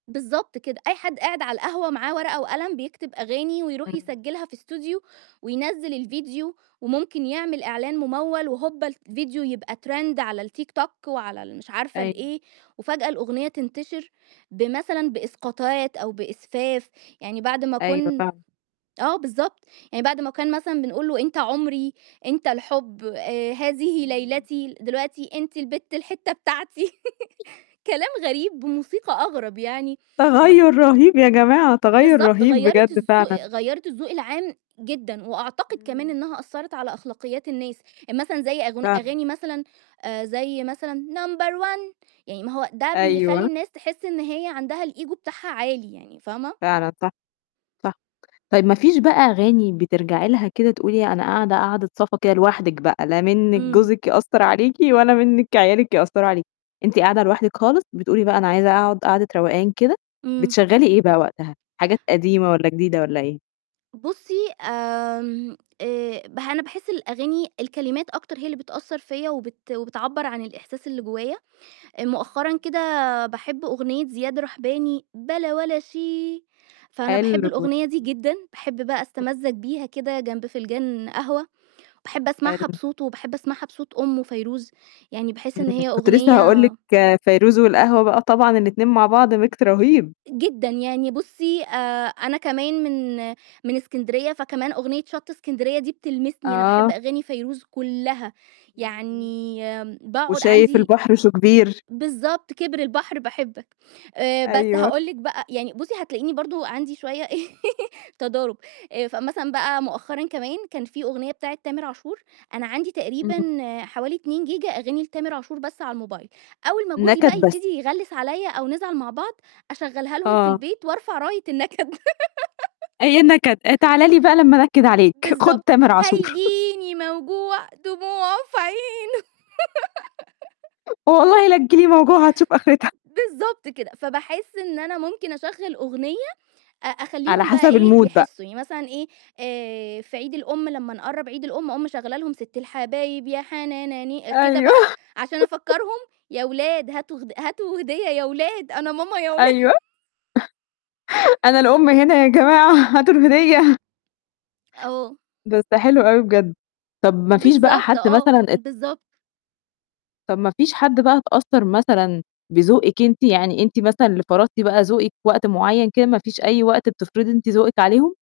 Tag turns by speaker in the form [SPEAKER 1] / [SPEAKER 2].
[SPEAKER 1] بالضبط كده. أي حد قاعد على القهوة معاه ورقة وقلم بيكتب أغاني ويروح
[SPEAKER 2] إمم.
[SPEAKER 1] يسجلها في Studio وينزِّل الفيديو، وممكن يعمل إعلان مموّل وهوبا الفيديو يبقى trend على التيك توك وعلى المش عارفة
[SPEAKER 2] أيوه.
[SPEAKER 1] الإيه، وفجأة الأغنية تنتشر بمثلًا بإسقاطات أو بإسفاف، يعني بعد ما
[SPEAKER 2] أيوه،
[SPEAKER 1] كن
[SPEAKER 2] فعلًا.
[SPEAKER 1] آه بالضبط، يعني بعد ما كان مثلًا بنقول له: "أنت عمري، أنت الحب، آآ، هذه
[SPEAKER 2] إمم.
[SPEAKER 1] ليلتي" دلوقتي: "أنت البت الحتة بتاعتي" كلام غريب بموسيقى أغرب يعني غ
[SPEAKER 2] تغيّر رهيب يا جماعة، تغيّر
[SPEAKER 1] بالضبط
[SPEAKER 2] رهيب
[SPEAKER 1] غيّرت
[SPEAKER 2] بجد
[SPEAKER 1] الزو
[SPEAKER 2] فعلًا.
[SPEAKER 1] غيّرت الذوق العام جدًا، وأعتقد كمان
[SPEAKER 2] إمم.
[SPEAKER 1] إنها أثرّت على أخلاقيات الناس، يعني مثلًا زي أغن
[SPEAKER 2] فعلًا.
[SPEAKER 1] أغاني مثلًا زي مثلًا "number one" يعني ما هو ده بيخلّي
[SPEAKER 2] أيوه.
[SPEAKER 1] الناس تحس إن هي عندها الEgo بتاعها عالي يعني، فاهمة؟
[SPEAKER 2] فعلًا صح. صح. طيب ما فيش بقى أغاني بترجعي لها كده تقولي أنا قاعدة، قاعدِة صفا كده لوحدِك بقى، لا منِك
[SPEAKER 1] إمم.
[SPEAKER 2] جوزِك يأثّر عليكِ ولا منِك عيالِك يأثّروا عليكِ. أنتِ قاعدة لوحدِك خالص، بتقولي بقى: "أنا عايزة أقعد قعدة روقان كده"
[SPEAKER 1] إمم.
[SPEAKER 2] بتشغلّي إيه بقى وقتها؟ حاجات قديمة والّا جديدة والّا إيه؟
[SPEAKER 1] بُصّي آمم، آآ، ب أنا باحس الأغاني الكلمات أكتر هي اللي بتأثّر فيّا وبت وبتعبَّر عن الإحساس اللي جوايا، مؤخرًا كده باحب أغنية زياد رحباني: "بلا ولا شي" فأنا باحب
[SPEAKER 2] حلو
[SPEAKER 1] الأغنية دي
[SPEAKER 2] إمم.
[SPEAKER 1] جدًا، باحب بقى أستمَّزج
[SPEAKER 2] إمم.
[SPEAKER 1] بيها كده جنب فنجان قهوة، وباحب أسمعها
[SPEAKER 2] حلو.
[SPEAKER 1] بصوته، وباحب أسمعها بصوت أُمُه فيروز، يعني باحس
[SPEAKER 2] إمم،
[SPEAKER 1] إن هي
[SPEAKER 2] كنت لسّه هاقول
[SPEAKER 1] أغنية
[SPEAKER 2] لِك فيروز والقهوة بقى طبعًا الاتنين مع بعض Mix رهيب.
[SPEAKER 1] جدًا، يعني بُصّي آآ، أنا كمان من من إسكندرية فكمان أغنية شط إسكندرية دي بتلمسني، أنا باحب
[SPEAKER 2] آه.
[SPEAKER 1] أغاني فيروز كلّها
[SPEAKER 2] إمم، إمم.
[SPEAKER 1] يعني آمم، باقعد
[SPEAKER 2] و"شايف
[SPEAKER 1] عَندي
[SPEAKER 2] البحر شو كبير"
[SPEAKER 1] بالضبط كِبر البحر باحبك، بس
[SPEAKER 2] أيوه.
[SPEAKER 1] هاقول لِك بقى يعني بُصّي هتلاقيني برضه عَندي شوية تضارب، فمثلًا بقى مؤخرًا كمان كان في أغنية بتاعة تامر عاشور، أنا عندي
[SPEAKER 2] إمم.
[SPEAKER 1] تقريبًا حوالي 2 جيجا أغاني لتامر عاشور بس على الموبايل، أول ما جوزي
[SPEAKER 2] نكد
[SPEAKER 1] بقى
[SPEAKER 2] بس.
[SPEAKER 1] يبتدي يغلّس عليَّ أو نزعل مع بعض أشغلّها لهم في
[SPEAKER 2] آه.
[SPEAKER 1] البيت وأرفع راية النكد.
[SPEAKER 2] أيوه نكد أ "تعالى لي بقى لمّا أنكد عليك، خد
[SPEAKER 1] بالضبط.
[SPEAKER 2] تامر عاشور."
[SPEAKER 1] "هيجيني موجوع دموعُه في عينُه."
[SPEAKER 2] "والله لتيجي لي موجوع وهتشوف آخرتها."
[SPEAKER 1] بالضبط كده، فباحس إن أنا ممكن أشغّل أغنية أ
[SPEAKER 2] على
[SPEAKER 1] أخلّيهم بقى
[SPEAKER 2] حسب
[SPEAKER 1] إيه
[SPEAKER 2] الMood بقى.
[SPEAKER 1] يحسّوا، يعني مثلًا إيه، آآ، في عيد الأم لمّا نقرّب عيد الأم أقوم مشغلّة لهم: "ست الحبايب يا حنان ني" كده
[SPEAKER 2] أيوه
[SPEAKER 1] بقى عشان أفكّرهم: "يا ولاد هاتوا غد هاتوا هدية يا ولاد أنا ماما يا ولا"
[SPEAKER 2] أيوه، "أنا الأم هنا يا جماعة هاتوا الهدية."
[SPEAKER 1] آه.
[SPEAKER 2] بس حلو أوي بجد، طب ما فيش بقى
[SPEAKER 1] بالضبط،
[SPEAKER 2] حد
[SPEAKER 1] آه.
[SPEAKER 2] مثلًا ات
[SPEAKER 1] بالضبط.
[SPEAKER 2] طب ما فيش حد بقى اتأثّر مثلًا بذوقِك أنتِ، يعني أنتِ مثلًا اللي فرضتِ بقى ذوقِك في وقت معيّن كده ما فيش أي وقت بتفرضي أنتِ ذوقِك عليهم؟